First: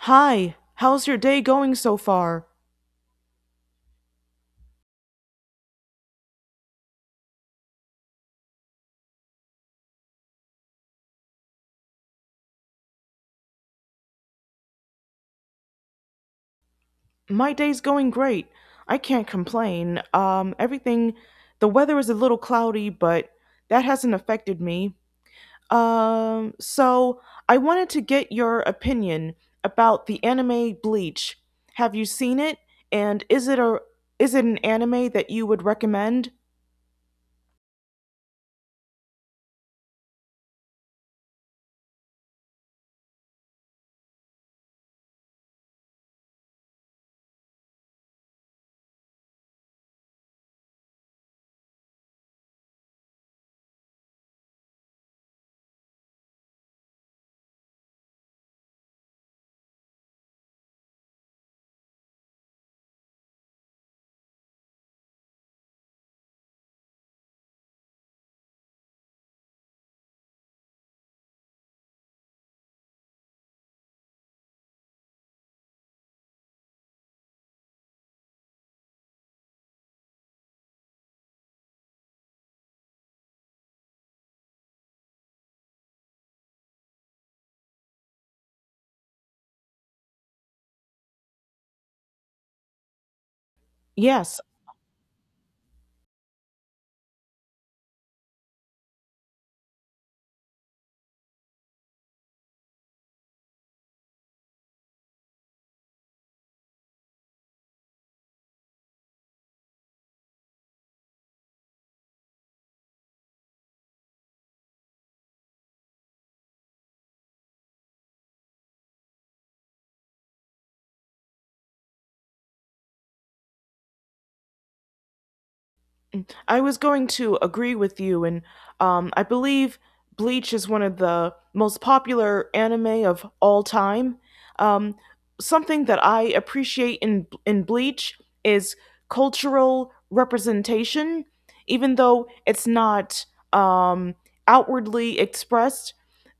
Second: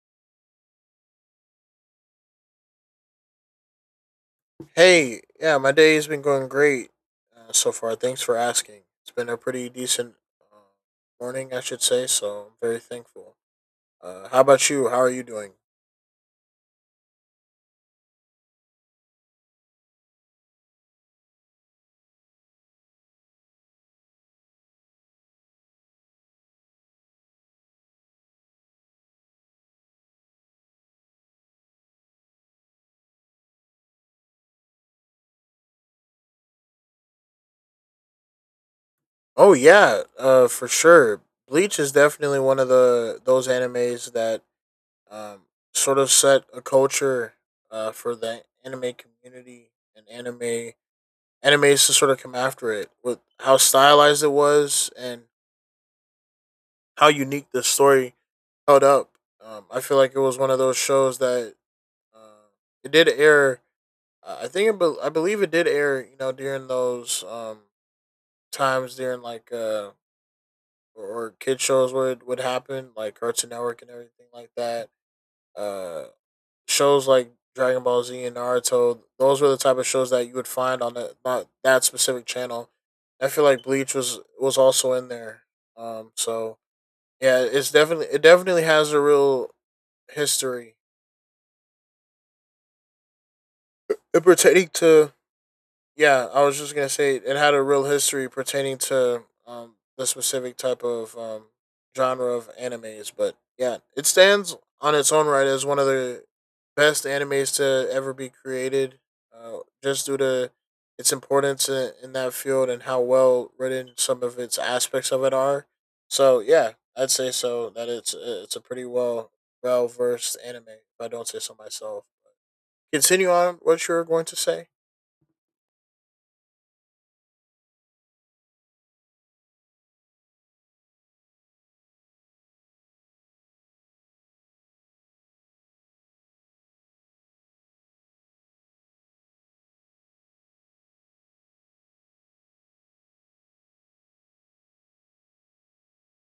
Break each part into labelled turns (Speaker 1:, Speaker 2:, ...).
Speaker 1: Hi, how's your day going so far?
Speaker 2: Hey, yeah, my day has been going great so far. Thanks for asking. It's been a pretty decent uh, morning, I should say. So I'm very thankful. How about you? How are you doing?
Speaker 1: My day's going great. I can't complain. The weather is a little cloudy, but that hasn't affected me. So I wanted to get your opinion about the anime Bleach. Have you seen it? And is it an anime that you would recommend?
Speaker 2: Oh yeah, for sure. Bleach is definitely one of the those animes that um, sort of set a culture for the anime community and animes to sort of come after it with how stylized it was and how unique the story held up. I feel like it was one of those shows that uh, it did air. I think I believe it did air. You know, during those times during like or kid shows would happen, like Cartoon Network and everything like that. Uh, shows like Dragon Ball Z and Naruto, those were the type of shows that you would find on not that specific channel. I feel like Bleach was also in there. So yeah, it definitely has a real history It
Speaker 1: Yes.
Speaker 2: pertaining to yeah, I was just gonna say it had a real history pertaining to the specific type of genre of animes, but yeah, it stands on its own right as one of the best animes to ever be created, uh, just due to its importance in that field and how well written some of its aspects of it are. So yeah, I'd say that it's a pretty well versed anime, if I don't say so myself. Continue on what you were going to say.
Speaker 1: I was going to agree with you, and I believe Bleach is one of the most popular anime of all time. Um, Something that I appreciate in Bleach is cultural representation, even though it's not um, outwardly expressed.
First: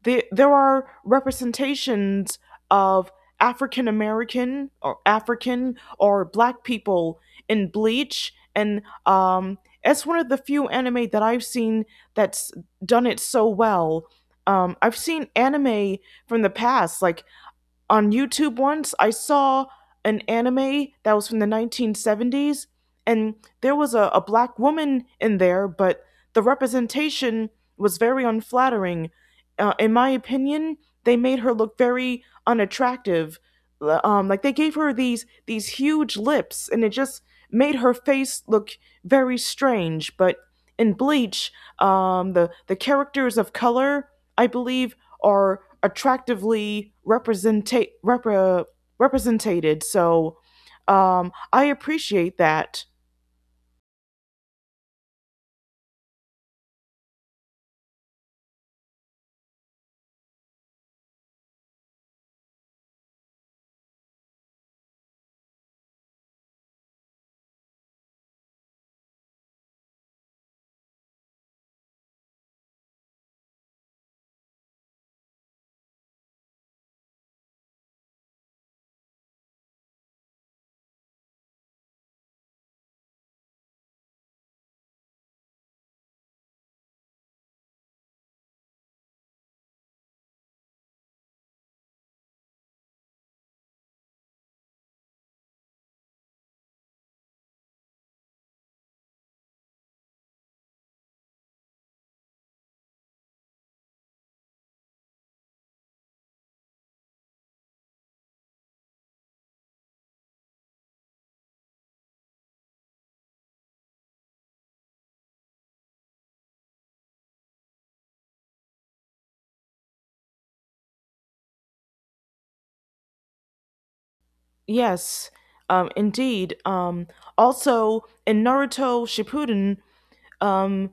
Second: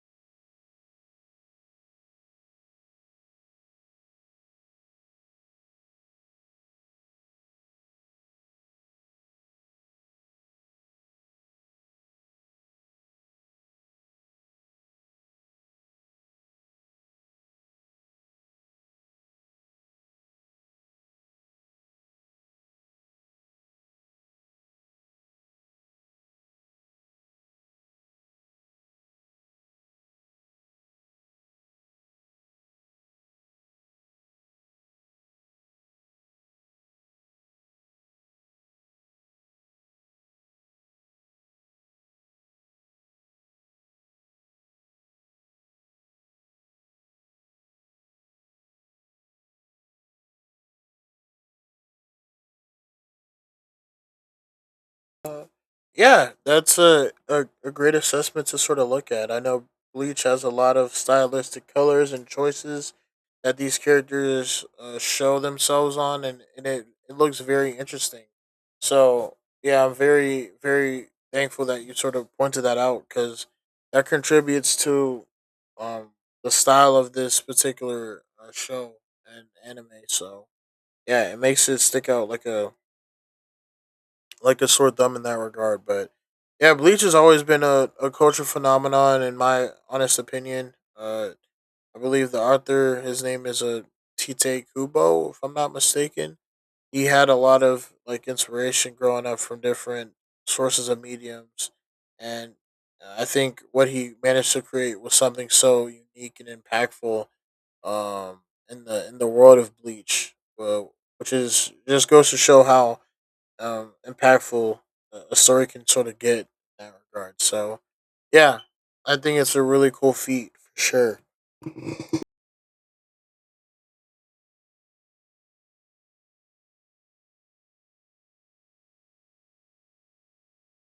Speaker 1: There are representations of African American or African or Black people in Bleach, and it's one of the few anime that I've seen that's done it so well. I've seen anime from the past, like on YouTube once, I saw an anime that was from the 1970s, and there was a black woman in there, but the representation was very unflattering. In my opinion, they made her look very unattractive. Like they gave her these huge lips, and it just made her face look very strange. But in Bleach, the characters of color, I believe, are represented. So I appreciate that.
Speaker 2: Uh, Yeah, that's a great assessment to sort of look at. I know Bleach has a lot of stylistic colors and choices that these characters show themselves on, and it looks very interesting. So, yeah, I'm very, very thankful that you sort of pointed that out because that contributes to um, the style of this particular show and anime. So, yeah, it makes it stick out like a sore thumb in that regard. But yeah, Bleach has always been a culture phenomenon, in my honest opinion. I believe the author, his name is a Tite Kubo, if I'm not mistaken. He had a lot of like inspiration growing up from different sources of mediums, and I think what he managed to create was something so unique and impactful um, in the world of Bleach, which is just goes to show how impactful a story can sort of get in that regard. So, yeah, I think it's a really cool feat for sure.
Speaker 1: Yes, indeed. Also in Naruto Shippuden, um,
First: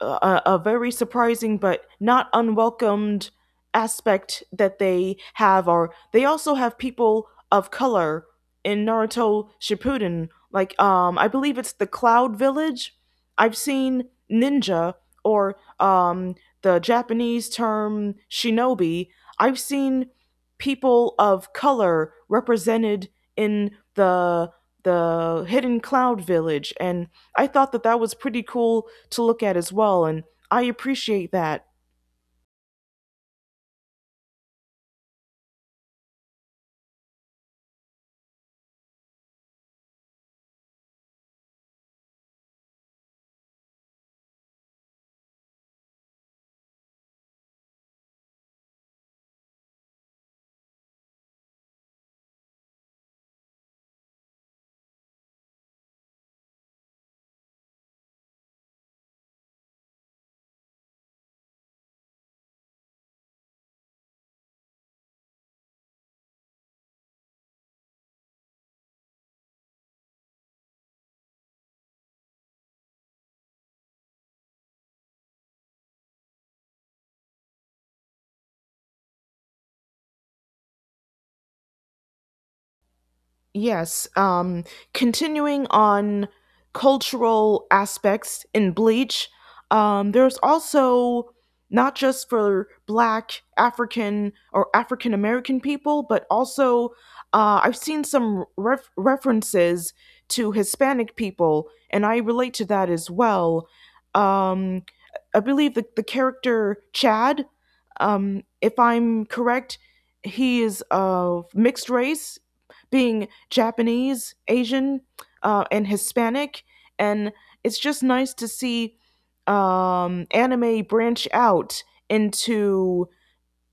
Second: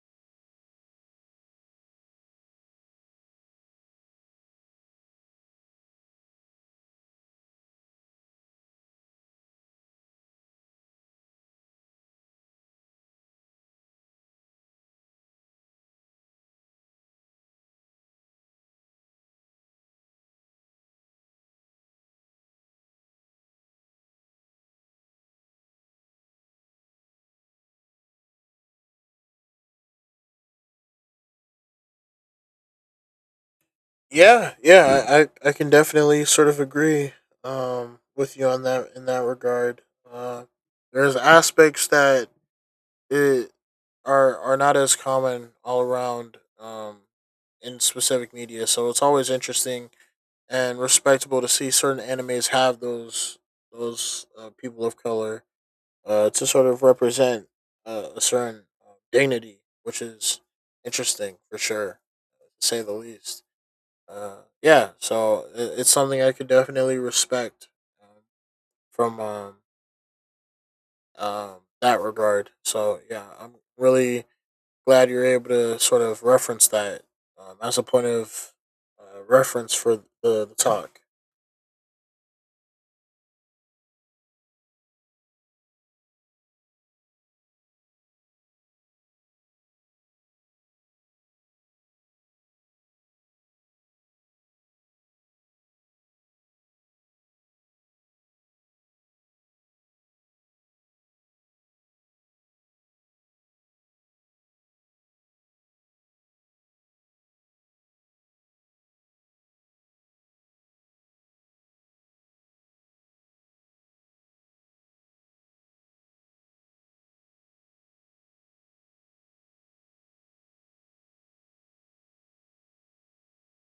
Speaker 1: a very surprising but not unwelcomed aspect that they have are they also have people of color in Naruto Shippuden. Like I believe it's the Cloud Village. I've seen ninja or the Japanese term shinobi. I've seen people of color represented in the hidden Cloud Village, and I thought that that was pretty cool to look at as well. And I appreciate that.
Speaker 2: Yeah, yeah, can definitely sort of agree with you on that in that regard. Uh, there's aspects that it are not as common all around in specific media, so it's always interesting and respectable to see certain animes have those people of color to sort of represent a certain dignity, which is interesting for sure, to say the least. Yeah, so it's something I could definitely respect um, from that regard. So yeah, I'm really glad you're able to sort of reference that as a point of reference for the talk.
Speaker 1: Yes, continuing on cultural aspects in Bleach, there's also not just for Black, African, or African American people, but also I've seen some references to Hispanic people, and I relate to that as well. Um, I believe the character Chad, if I'm correct, he is of mixed race, being Japanese, Asian, and Hispanic, and it's just nice to see anime branch out into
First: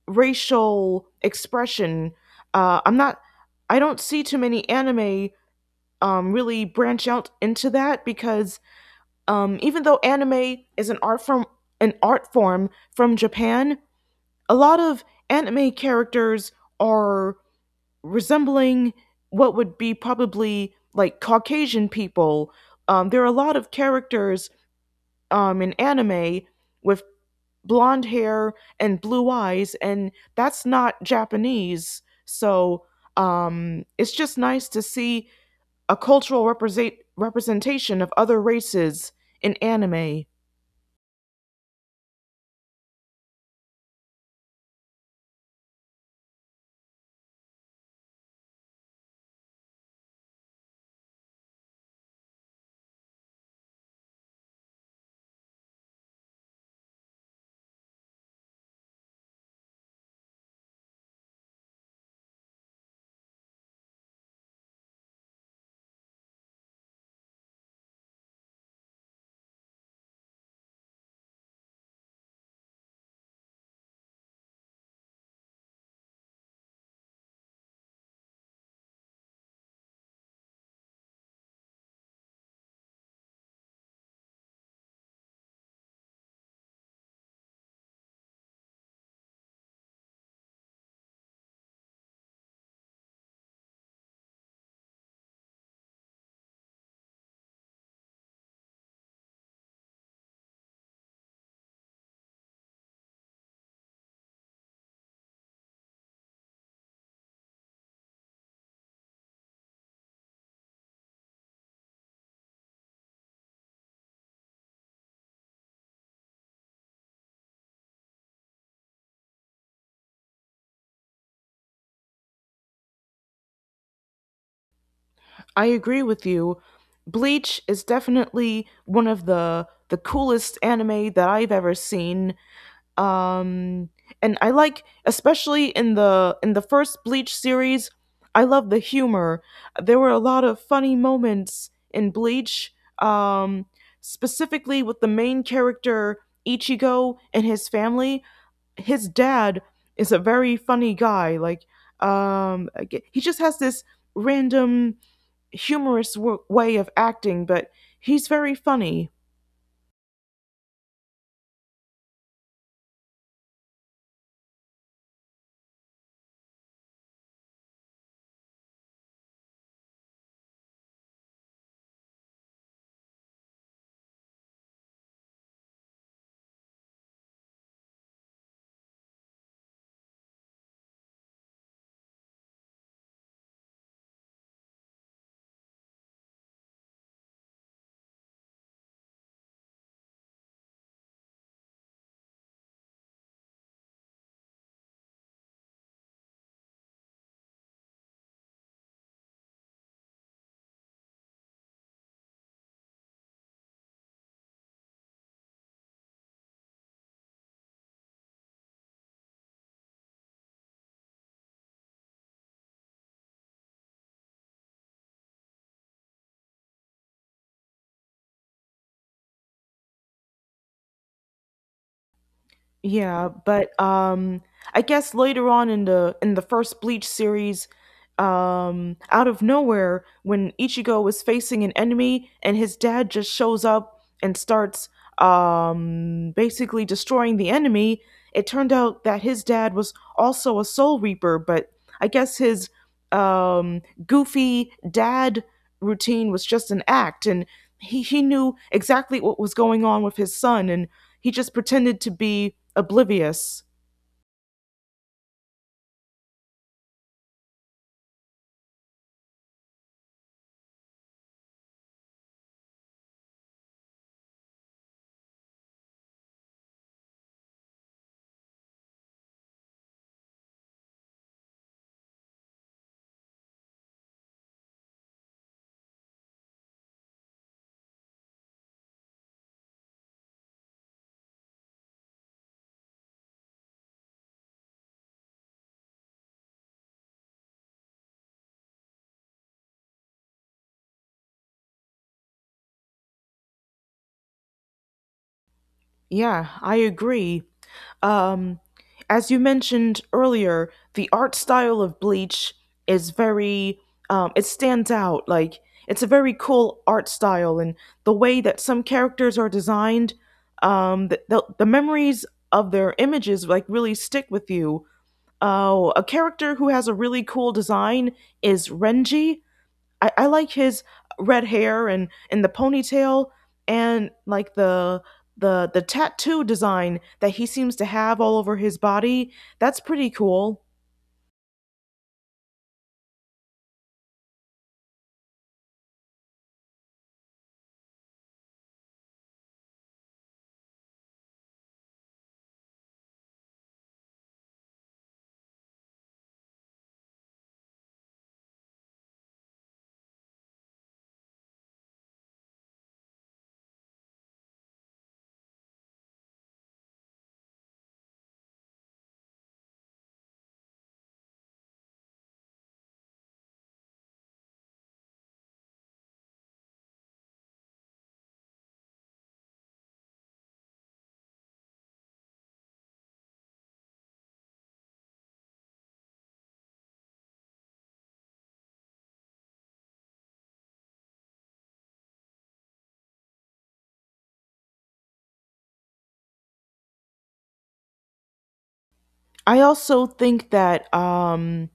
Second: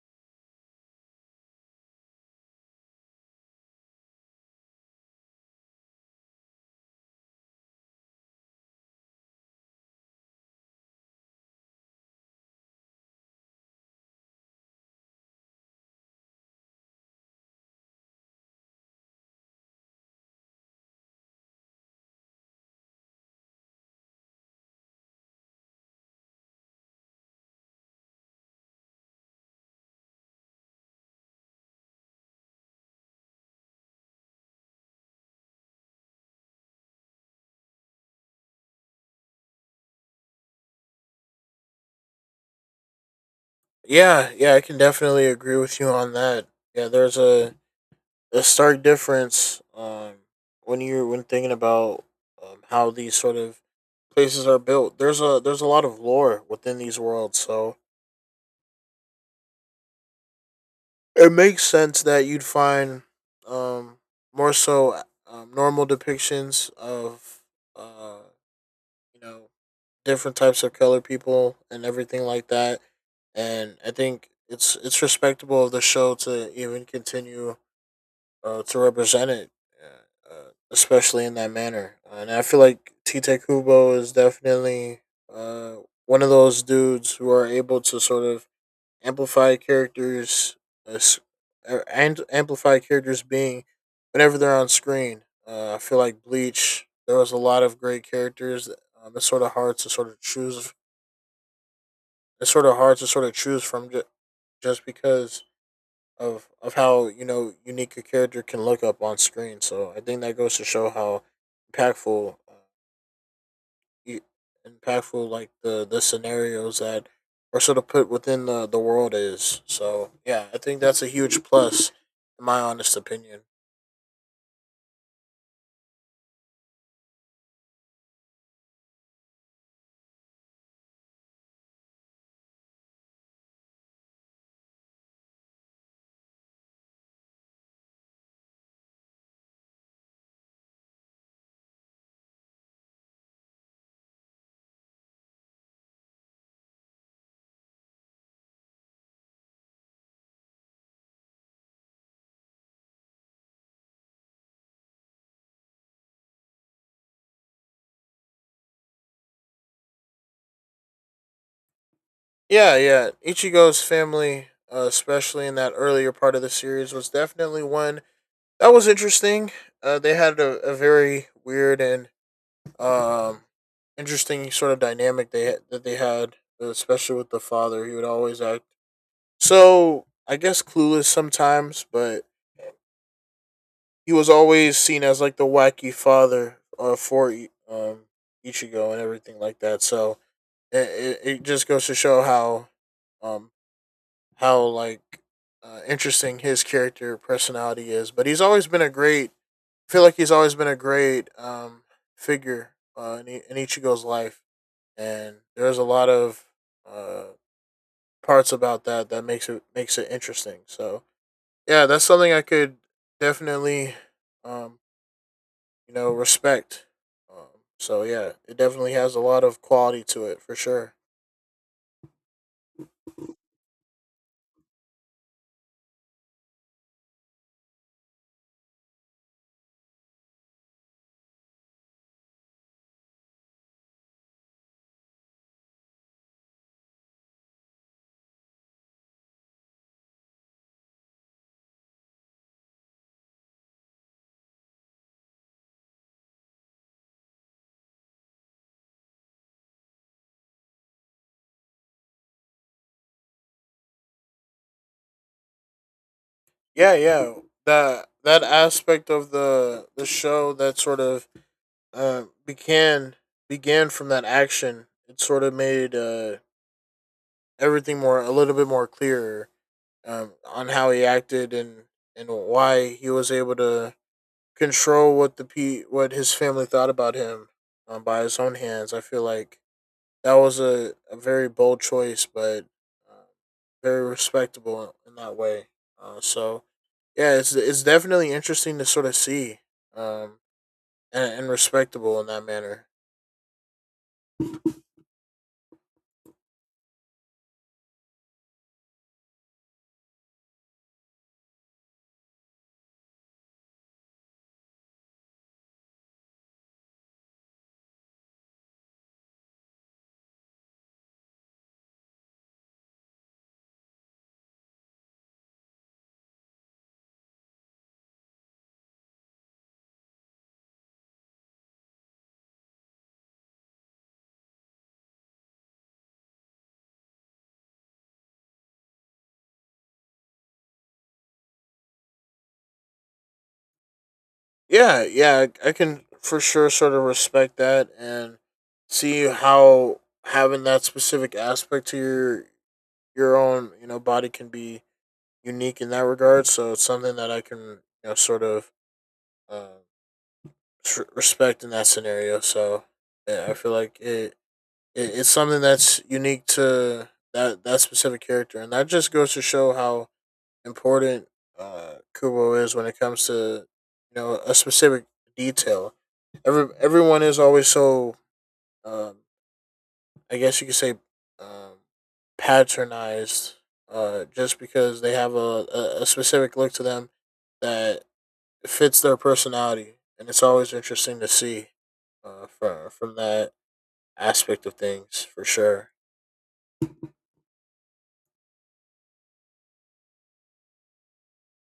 Speaker 1: racial expression. Uh, I'm not, I don't see too many anime really branch out into that because even though anime is an art form from Japan, a lot of anime characters are resembling what would be probably like Caucasian people. There are a lot of characters in anime with blonde hair and blue eyes, and that's not Japanese. So it's just nice to see a cultural representation of other races in anime.
Speaker 2: Yeah, yeah, I can definitely agree with you on that. Yeah, there's a stark difference when you're when thinking about how these sort of places are built. There's a lot of lore within these worlds, so it makes sense that you'd find um, more so normal depictions of uh, you know, different types of color people and everything like that. And I think it's respectable of the show to even continue to represent it, uh, uh, especially in that manner. And I feel like Tite Kubo is definitely uh, one of those dudes who are able to sort of amplify characters, uh, and amplify characters being whenever they're on screen. I feel like Bleach, there was a lot of great characters. It's sort of hard to sort of choose. It's sort of hard to sort of choose just because of how, you know, unique a character can look up on screen. So I think that goes to show how impactful, e- impactful like the scenarios that are sort of put within the world is. So yeah, I think that's a huge plus, in my honest opinion.
Speaker 1: I agree with you. Bleach is definitely one of the coolest anime that I've ever seen. um and I like, especially in the first Bleach series, I love the humor. There were a lot of funny moments in Bleach, um specifically with the main character Ichigo and his family. His dad is a very funny guy. Like, he just has this random, way of acting, but he's very funny.
Speaker 2: Yeah, yeah. Ichigo's family, especially in that earlier part of the series, was definitely one that was interesting. They had a very weird and Um, interesting sort of dynamic they that they had, especially with the father. He would always act so, I guess, clueless sometimes, but he was always seen as like the wacky father for Ichigo and everything like that. So just goes to show how um, how like interesting his character personality is. But he's always been a great. I feel like he's always been a great figure in Ichigo's life. And there's a lot of uh, parts about that that makes it interesting. So yeah, that's something I could definitely um, you know, respect. So yeah, it definitely has a lot of quality to it for sure.
Speaker 1: Yeah, but I guess later on in the first Bleach series, out of nowhere, when Ichigo was facing an enemy and his dad just shows up and starts basically destroying the enemy, it turned out that his dad was also a soul reaper, but I guess his um goofy dad routine was just an act, and he knew exactly what was going on with his son, and he just pretended to be oblivious.
Speaker 2: Yeah, yeah, that that aspect of the show that sort of uh, began began from that action, it sort of made everything more a little bit more clear on how he acted and why he was able to control what the pe what his family thought about him by his own hands. I feel like that was a very bold choice, but uh, very respectable in that way. So yeah, it's definitely interesting to sort of see um, and and respectable in that manner.
Speaker 1: Yeah, I agree. Um, as you mentioned earlier, the art style of Bleach is very, it stands out. Like, it's a very cool art style, and the way that some characters are designed, the memories of their images, like, really stick with you. A character who has a really cool design is Renji. I like his red hair and the ponytail, and like the tattoo design that he seems to have all over his body. That's pretty cool.
Speaker 2: Yeah, yeah, I can for sure sort of respect that and see how having that specific aspect to your own, you know, body can be unique in that regard. So it's something that I can, you know, sort of uh, respect in that scenario. So yeah, I feel like it, it's something that's unique to that specific character, and that just goes to show how important Kubo is when it comes to, you know, a specific detail. Everyone is always so um, I guess you could say, um, patronized, just because they have a specific look to them that fits their personality, and it's always interesting to see, from that aspect of things for sure.
Speaker 1: I also think that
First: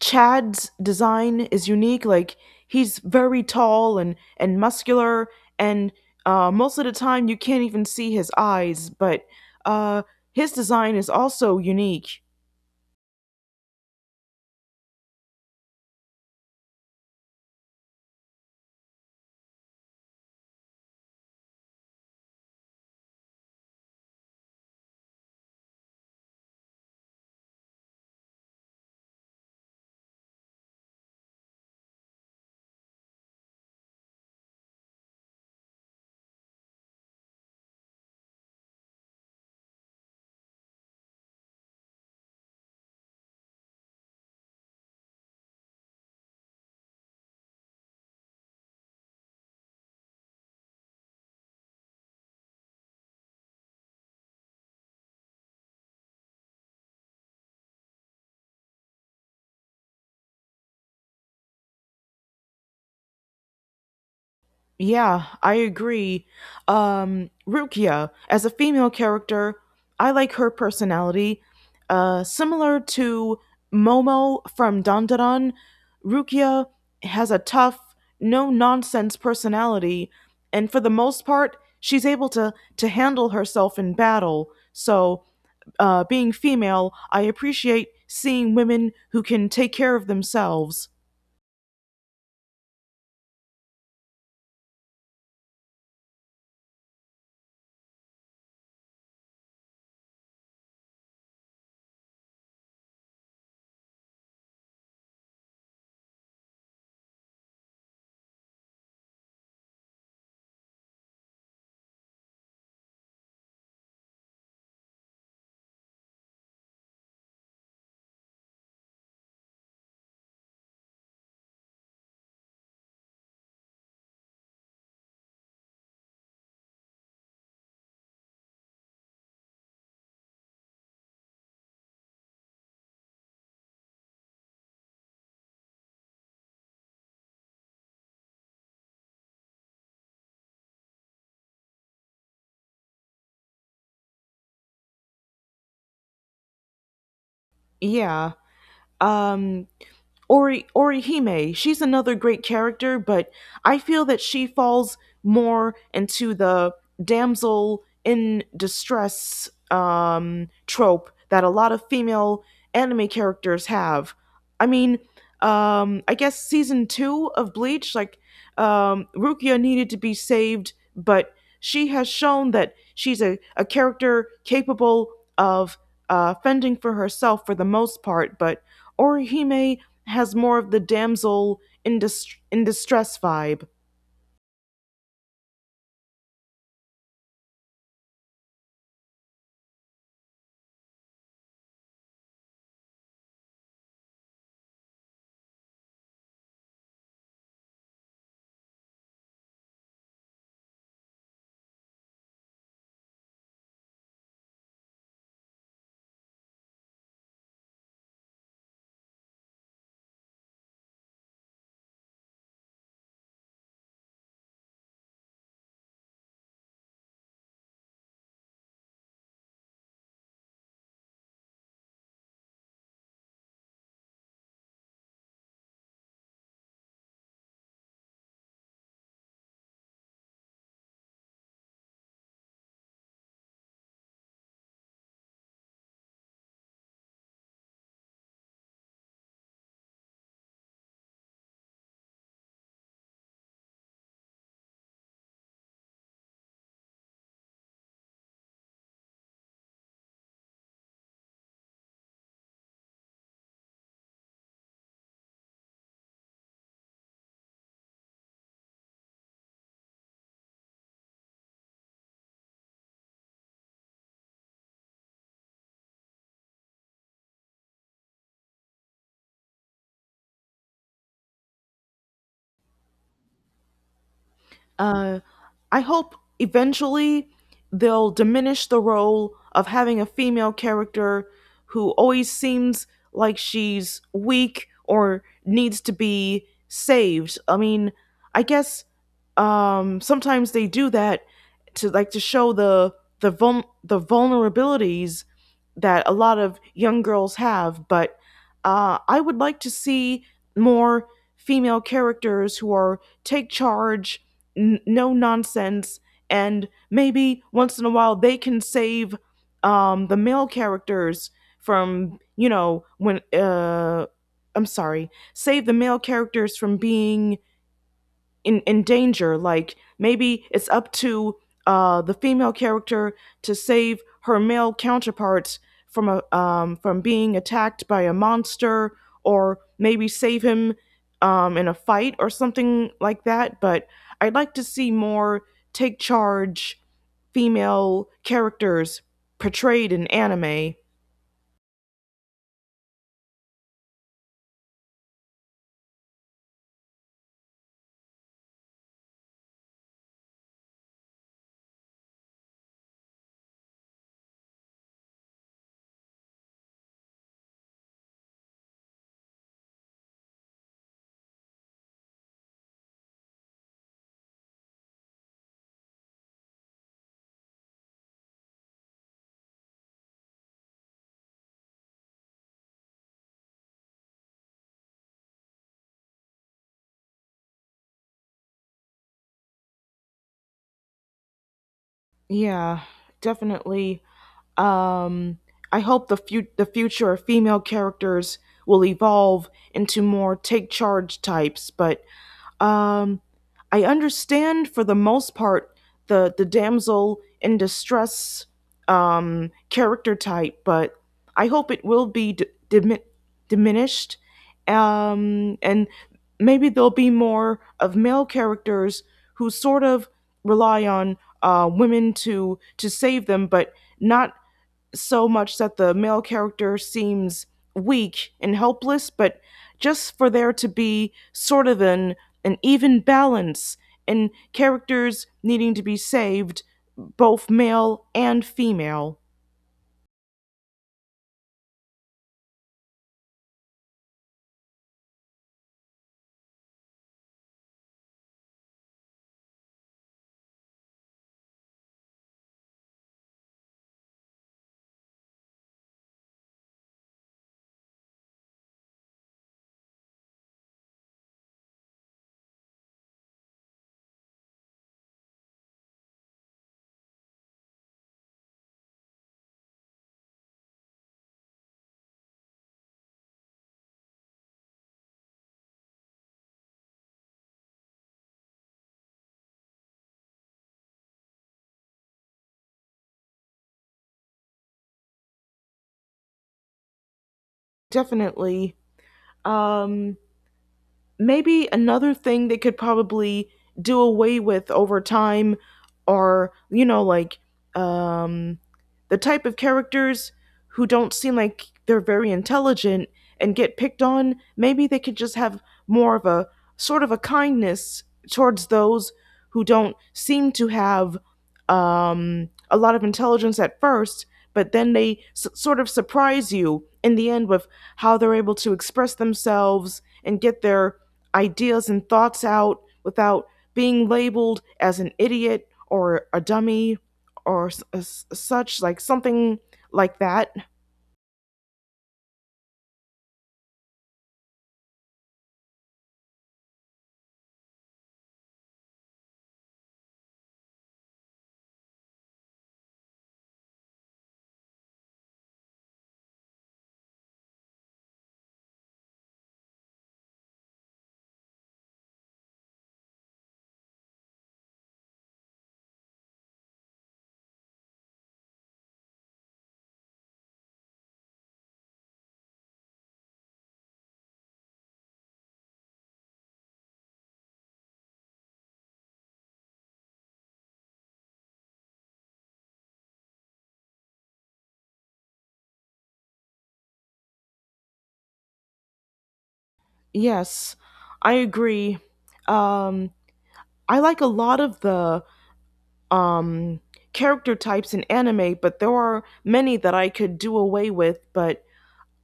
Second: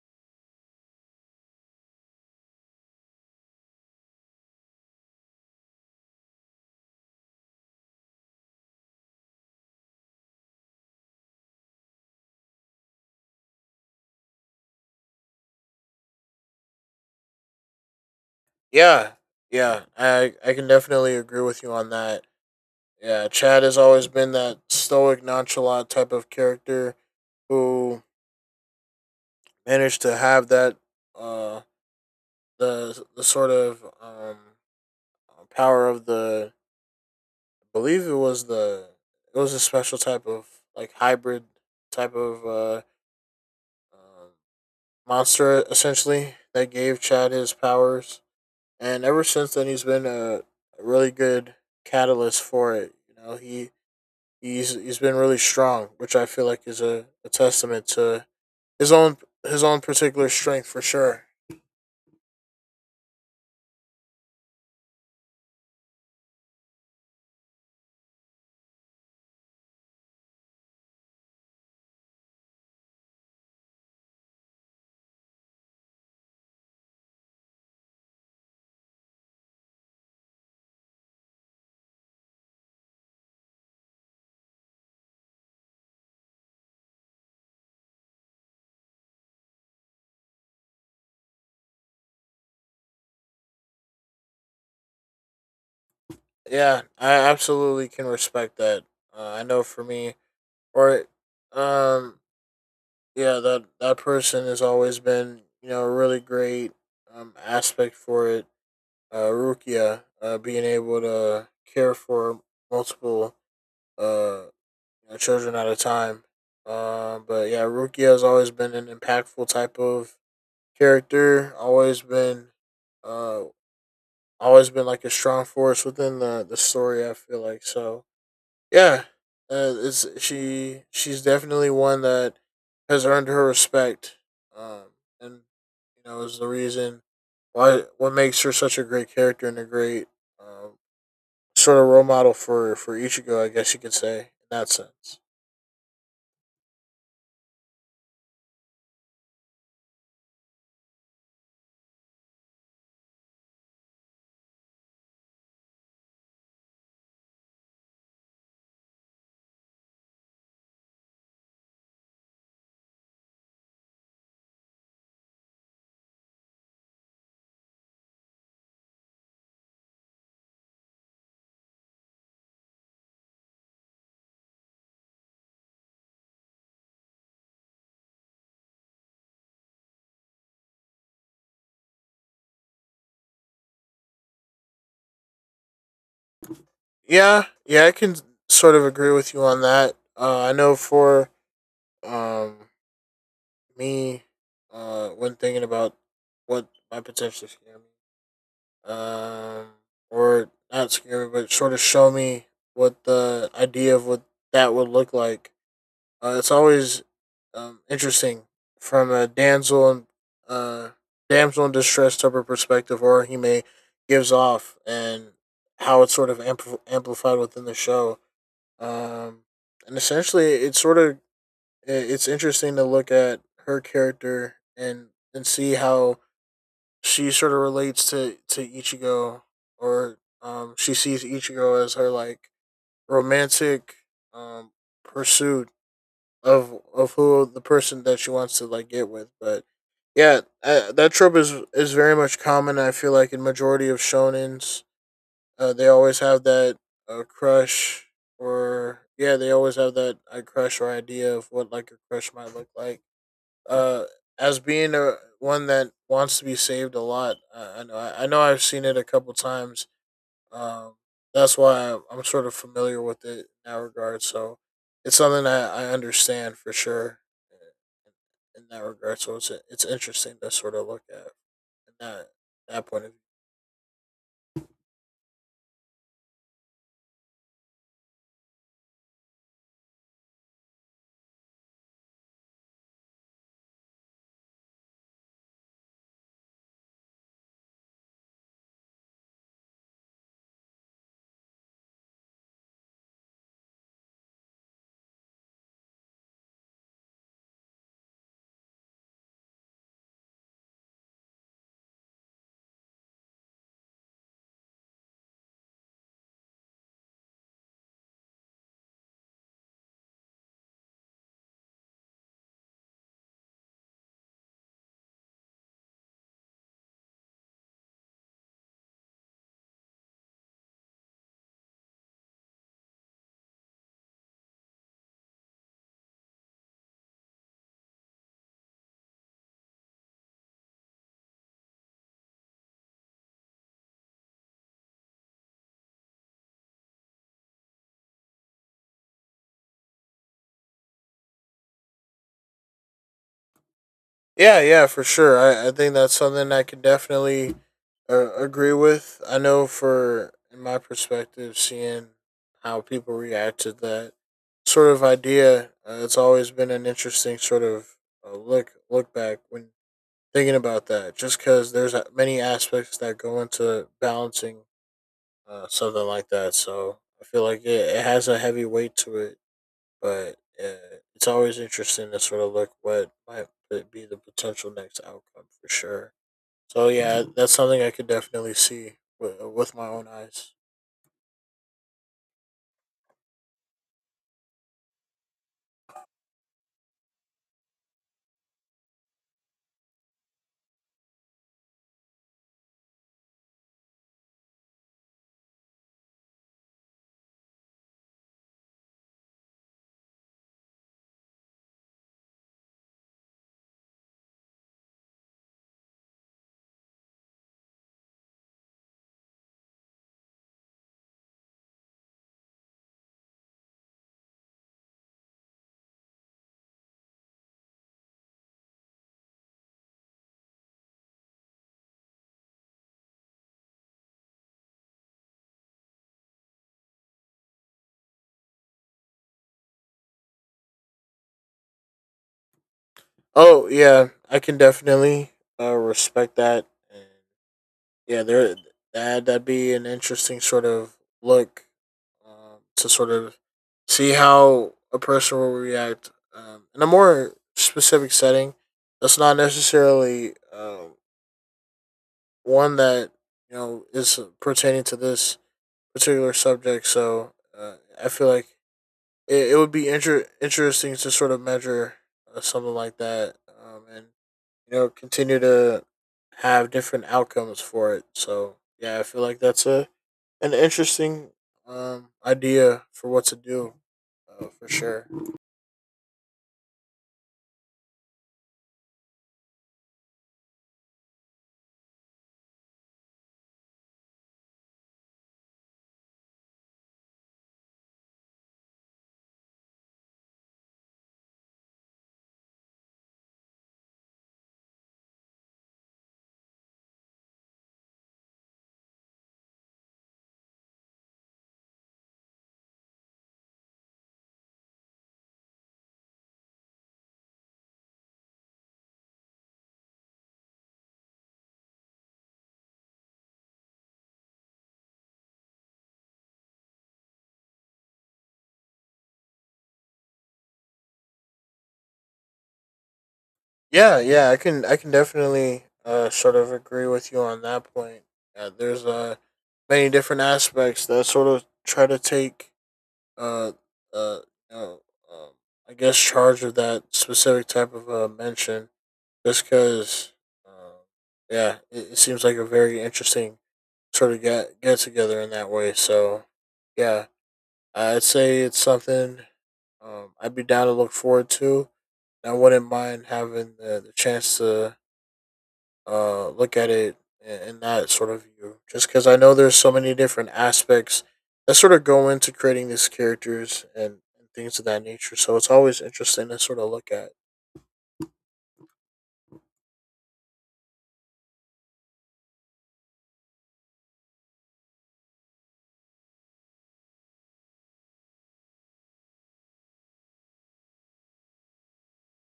Speaker 1: Chad's design is unique. Like, he's very tall and muscular, and most of the time you can't even see his eyes. But uh, his design is also unique.
Speaker 2: Yeah, yeah, I can definitely agree with you on that. Yeah, Chad has always been that stoic, nonchalant type of character who managed to have that uh the sort of power of the, believe it was the, it was a special type of like hybrid type of um monster essentially that gave Chad his powers, and ever since then he's been a really good catalyst for it. You know, he he's been really strong, which I feel like is a testament to his own particular strength for sure.
Speaker 1: Yeah, I agree. Rukia, as a female character, I like her personality. Similar to Momo from Dandadan, Rukia has a tough, no nonsense personality, and for the most part, she's able to handle herself in battle. So, being female, I appreciate seeing women who can take care of themselves.
Speaker 2: Yeah, I absolutely can respect that. I know for me, or um, yeah, that that person has always been, you know, a really great aspect for it. Rukia, being able to care for multiple uh, you know, children at a time. But yeah, Rukia has always been an impactful type of character. Always been, uh, like a strong force within the story, I feel like. So yeah, it's she. She's definitely one that has earned her respect, um, and you know is the reason why what makes her such a great character and a great um, sort of role model for Ichigo, I guess you could say, in that sense.
Speaker 1: Yeah. Um, Orihime, she's another great character, but I feel that she falls more into the damsel in distress trope that a lot of female anime characters have. I mean, I guess season two of Bleach, like Rukia needed to be saved, but she has shown that she's a character capable of fending for herself for the most part, but Orihime has more of the damsel in, dis- in distress vibe.
Speaker 2: Yeah, yeah, I can sort of agree with you on that. I know for um, me, when thinking about what my potential scare me um, or not scary, but sort of show me what the idea of what that would look like. It's always interesting from a damsel and uh, damsel in distress type of perspective, or he may gives off, and how it's sort of amplified within the show. Um, and essentially, it's sort of it's interesting to look at her character and see how she sort of relates to Ichigo, or she sees Ichigo as her like romantic um pursuit of who the person that she wants to like get with. But yeah, that trope is very much common. I feel like in majority of shonens, they always have that crush, or yeah, they always have that crush or idea of what like a crush might look like uh, as being a one that wants to be saved a lot. I know I know I've seen it a couple times. Um, that's why I'm sort of familiar with it in that regard. So it's something I understand for sure in that regard. So it's interesting to sort of look at in that point of view.
Speaker 1: Uh, I hope eventually they'll diminish the role of having a female character who always seems like she's weak or needs to be saved. I mean, I guess sometimes they do that to, like, to show the the vulnerabilities that a lot of young girls have. But I would like to see more female characters who are take charge, no nonsense, and maybe once in a while they can save the male characters from, you know, save the male characters from being in danger. Like, maybe it's up to the female character to save her male counterparts from a from being attacked by a monster, or maybe save him in a fight or something like that. But I'd like to see more take charge female characters portrayed in anime.
Speaker 2: Yeah, yeah, for sure. I think that's something I can definitely agree with. I know for in my perspective, seeing how people react to that sort of idea, it's always been an interesting sort of uh, look back when thinking about that. Just because many aspects that go into balancing something like that, so I feel like it has a heavy weight to it but it's always interesting to sort of look what might be the potential next outcome for sure. So yeah, that's something I could definitely see with my own eyes.
Speaker 1: Yeah, definitely. Um, I hope the the future of female characters will evolve into more take charge types, but um, I understand, for the most part, the damsel in distress character type, but I hope it will be diminished, and maybe there'll be more of male characters who sort of rely on women to save them, but not so much that the male character seems weak and helpless, but just for there to be sort of an even balance in characters needing to be saved, both male and female.
Speaker 2: Oh yeah, I can definitely respect that, and yeah, there that'd be an interesting sort of look to sort of see how a person will react in a more specific setting. That's not necessarily one that you know is pertaining to this particular subject. So I feel like it would be interesting to sort of measure something like that, and you know continue to have different outcomes for it. So yeah, I feel like that's a an interesting idea for what to do for sure.
Speaker 1: Definitely. Um Maybe another thing they could probably do away with over time are, you know, like, um the type of characters who don't seem like they're very intelligent and get picked on. Maybe they could just have more of a sort of a kindness towards those who don't seem to have a lot of intelligence at first, but then they sort of surprise you in the end with how they're able to express themselves and get their ideas and thoughts out without being labeled as an idiot or a dummy, or such, like something like that.
Speaker 2: Yeah, yeah, I can definitely sort of agree with you on that point. There's many different aspects that sort of try to take uh uh, uh um, I guess charge of that specific type of mention just because uh, yeah it seems like a very interesting sort of get together in that way. So yeah, I'd say it's something I'd be down to look forward to. I wouldn't mind having the chance to look at it in that sort of view. Just because I know there's so many different aspects that sort of go into creating these characters and things of that nature. So it's always interesting to sort of look at.
Speaker 1: Yes, I agree. um I like a lot of the um character types in anime, but there are many that I could do away with. But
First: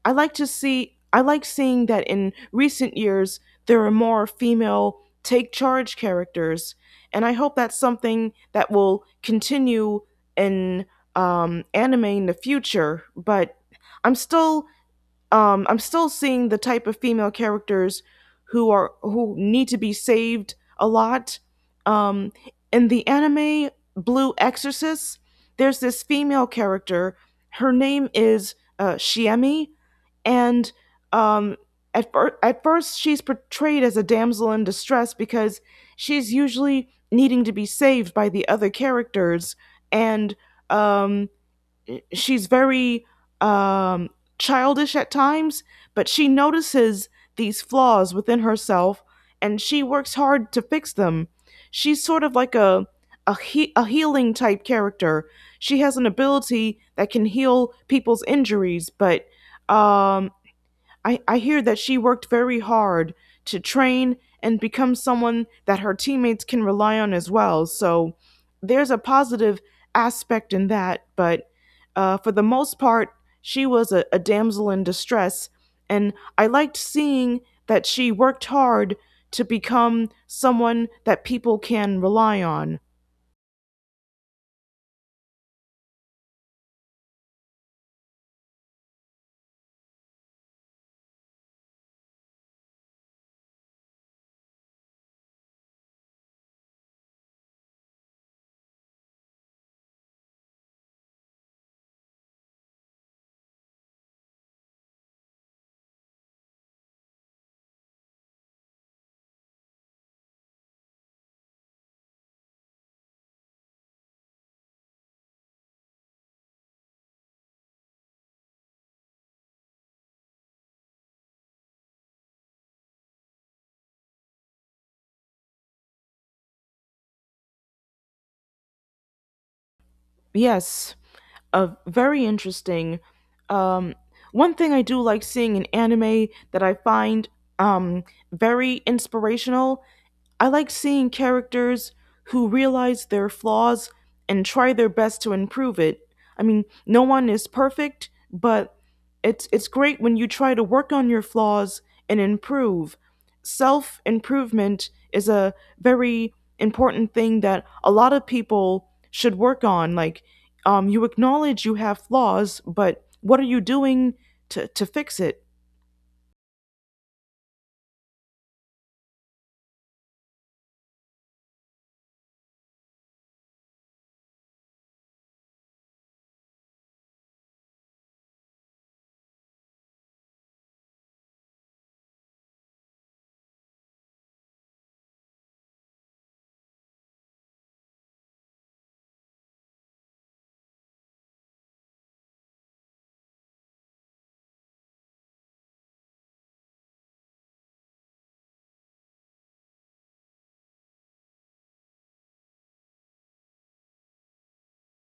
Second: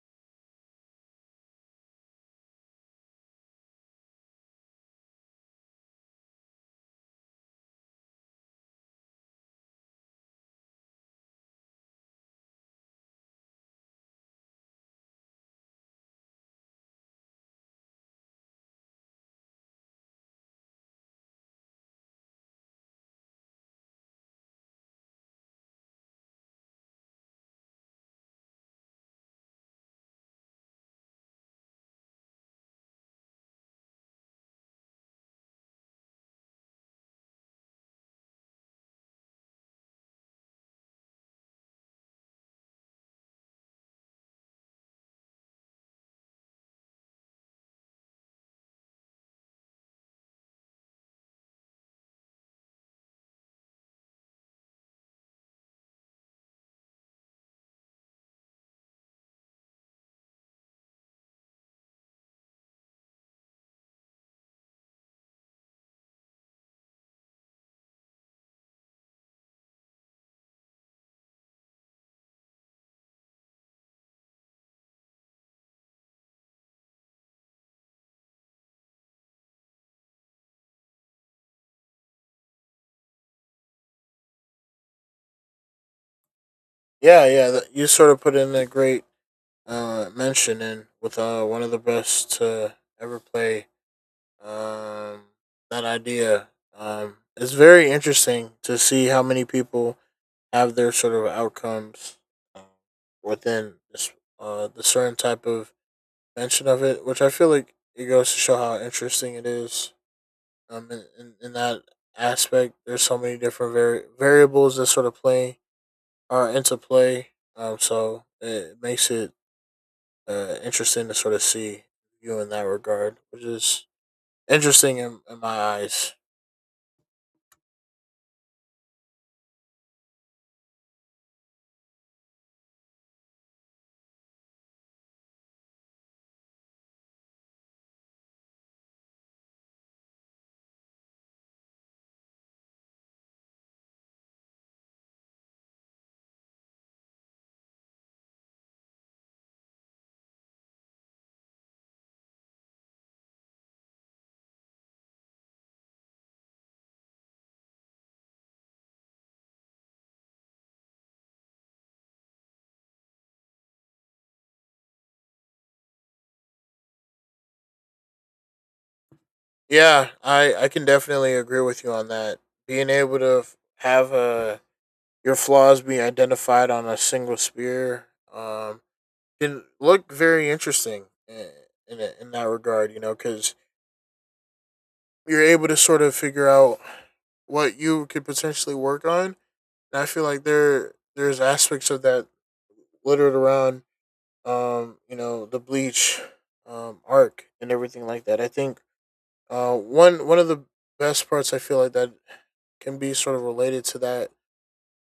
Speaker 1: I like to see, I like seeing that in recent years there are more female take charge characters, and I hope that's something that will continue in anime in the future. But I'm still I'm still seeing the type of female characters who need to be saved a lot. Um, in the anime Blue Exorcist, there's this female character. Her name is Shiemi, and um, at first she's portrayed as a damsel in distress because she's usually needing to be saved by the other characters, and um, she's very um, childish at times, but she notices these flaws within herself and she works hard to fix them. She's sort of like a a healing type character. She has an ability that can heal people's injuries, but um, I hear that she worked very hard to train and become someone that her teammates can rely on as well. So there's a positive aspect in that. But for the most part, she was a damsel in distress. And I liked seeing that she worked hard to become someone that people can rely on.
Speaker 2: Yeah, yeah, you sort of put in a great mention in with one of the best to ever play um, that idea. It's very interesting to see how many people have their sort of outcomes um, within this the certain type of mention of it, which I feel like it goes to show how interesting it is. In that aspect, there's so many different variables that sort of play are into play. So it makes it interesting to sort of see you in that regard, which is interesting in my eyes.
Speaker 1: Yes, very interesting. Um, One thing I do like seeing in anime that I find um, very inspirational: I like seeing characters who realize their flaws and try their best to improve it. I mean, no one is perfect, but it's great when you try to work on your flaws and improve. Self-improvement is a very important thing that a lot of people should work on. Like, you acknowledge you have flaws, but what are you doing to fix it?
Speaker 2: Yeah, I can definitely agree with you on that. Being able to have your flaws be identified on a single spear, um, it looked very interesting in in that regard. You know, because you're able to sort of figure out what you could potentially work on. And I feel like there's aspects of that littered around, you know, the bleach, arc and everything like that. I think, one of the best parts I feel like that can be sort of related to that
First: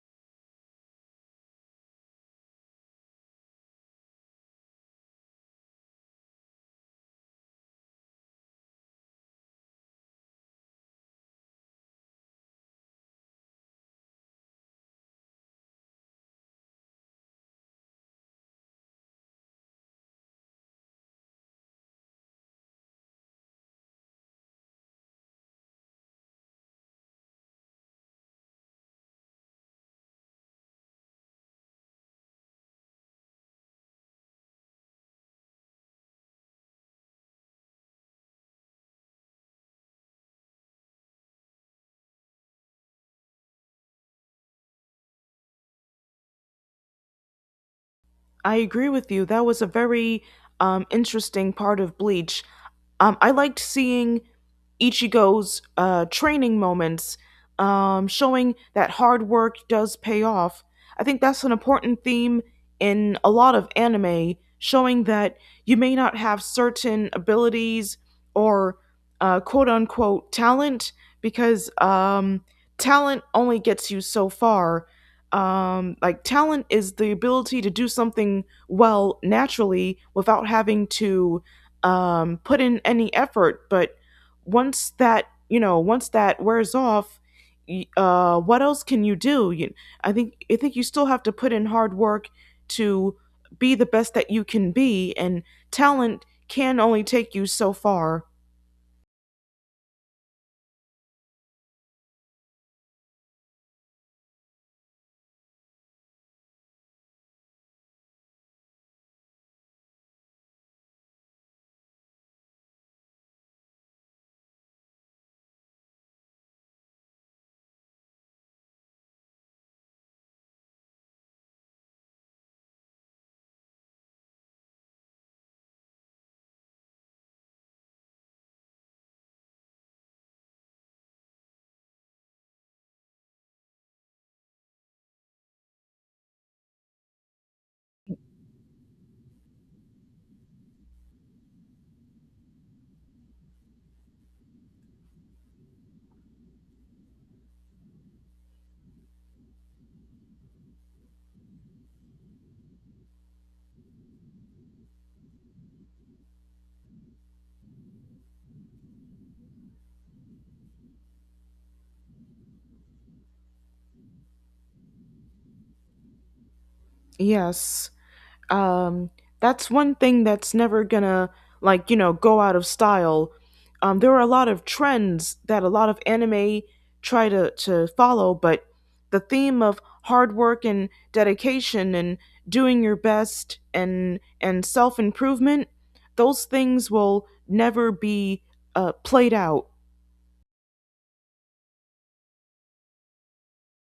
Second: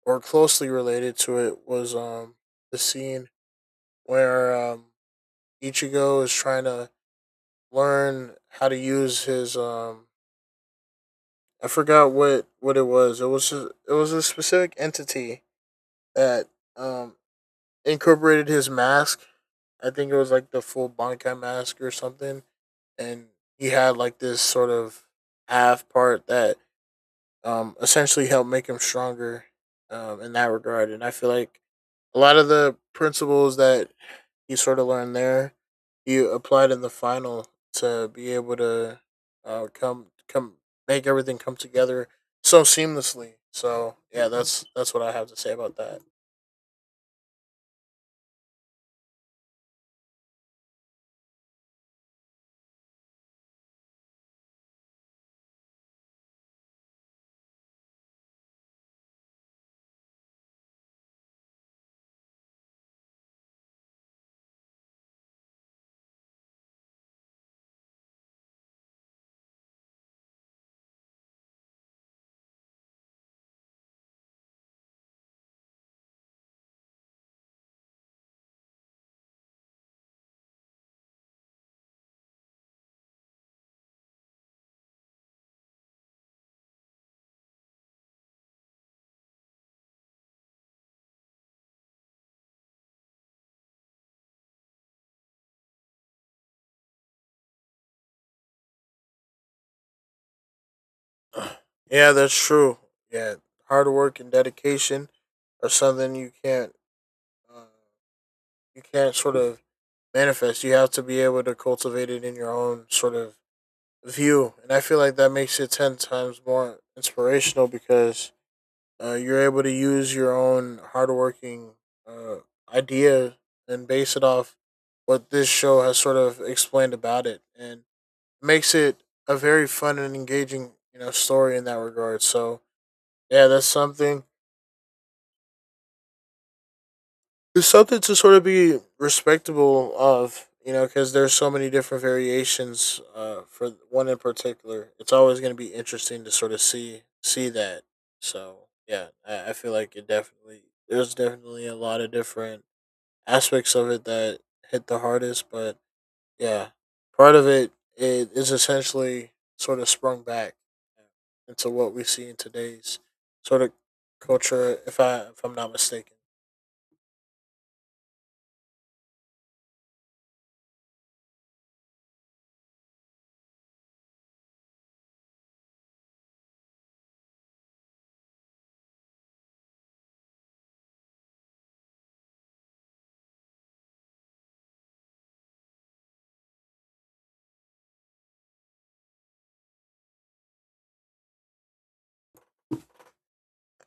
Speaker 2: or closely related to it was the scene where Ichigo is trying to learn how to use his I forgot what it was. It was it was a specific entity that um incorporated his mask. I think it was like the full Bankai mask or something, and he had like this sort of half part that essentially helped make him stronger in that regard. And I feel like a lot of the principles that you sort of learned there. You applied in the final to be able to uh, come make everything come together so seamlessly. So yeah, that's what I have to say about that.
Speaker 1: I agree with you. That was a very interesting part of Bleach. I liked seeing Ichigo's training moments, showing that hard work does pay off. I think that's an important theme in a lot of anime, showing that you may not have certain abilities or quote unquote talent, because talent only gets you so far. Um, like, talent is the ability to do something well naturally without having to put in any effort, but once that, you know, once that wears off, what else can you do? I think, you still have to put in hard work to be the best that you can be, and talent can only take you so far.
Speaker 2: Yeah, that's true. Yeah, hard work and dedication are something uh, you can't sort of manifest. You have to be able to cultivate it in your own sort of view, and I feel like that makes it 10 times more inspirational because uh, you're able to use your own hardworking uh, idea and base it off what this show has sort of explained about it, and makes it a very fun and engaging, you know, story in that regard. So yeah, that's something it's something to sort of be respectable of, you know, because there's so many different variations. For one in particular, it's always going to be interesting to sort of see that. So yeah, I feel like it definitely there's definitely a lot of different aspects of it that hit the hardest, but yeah, part of it it is essentially sort of sprung back into what we see in today's sort of culture, if I'm not mistaken.
Speaker 1: Yes, um that's one thing that's never gonna, like, you know, go out of style. There are a lot of trends that a lot of anime try to follow, but the theme of hard work and dedication and doing your best and self-improvement, those things will never be played out.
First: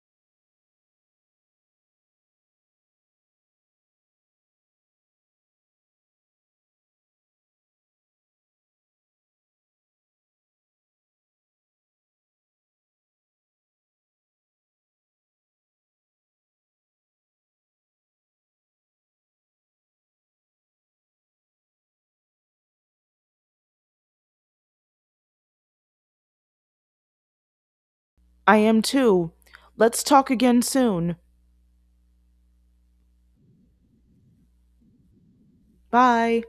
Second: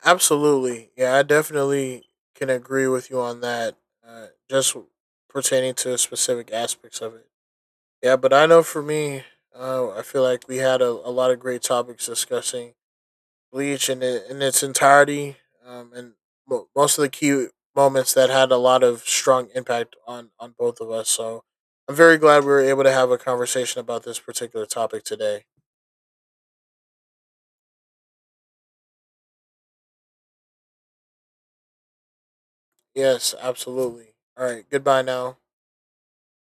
Speaker 2: Absolutely. Yeah, I definitely can agree with you on that. Just pertaining to specific aspects of it. Yeah, but I know for me, I feel like we had a lot of great topics discussing Bleach in its entirety and most of the key moments that had a lot of strong impact on both of us. So I'm very glad we were able to have a conversation about this particular topic today.
Speaker 1: I am too. Let's talk again soon.
Speaker 2: Yes, absolutely. All right, goodbye now.
Speaker 1: Bye.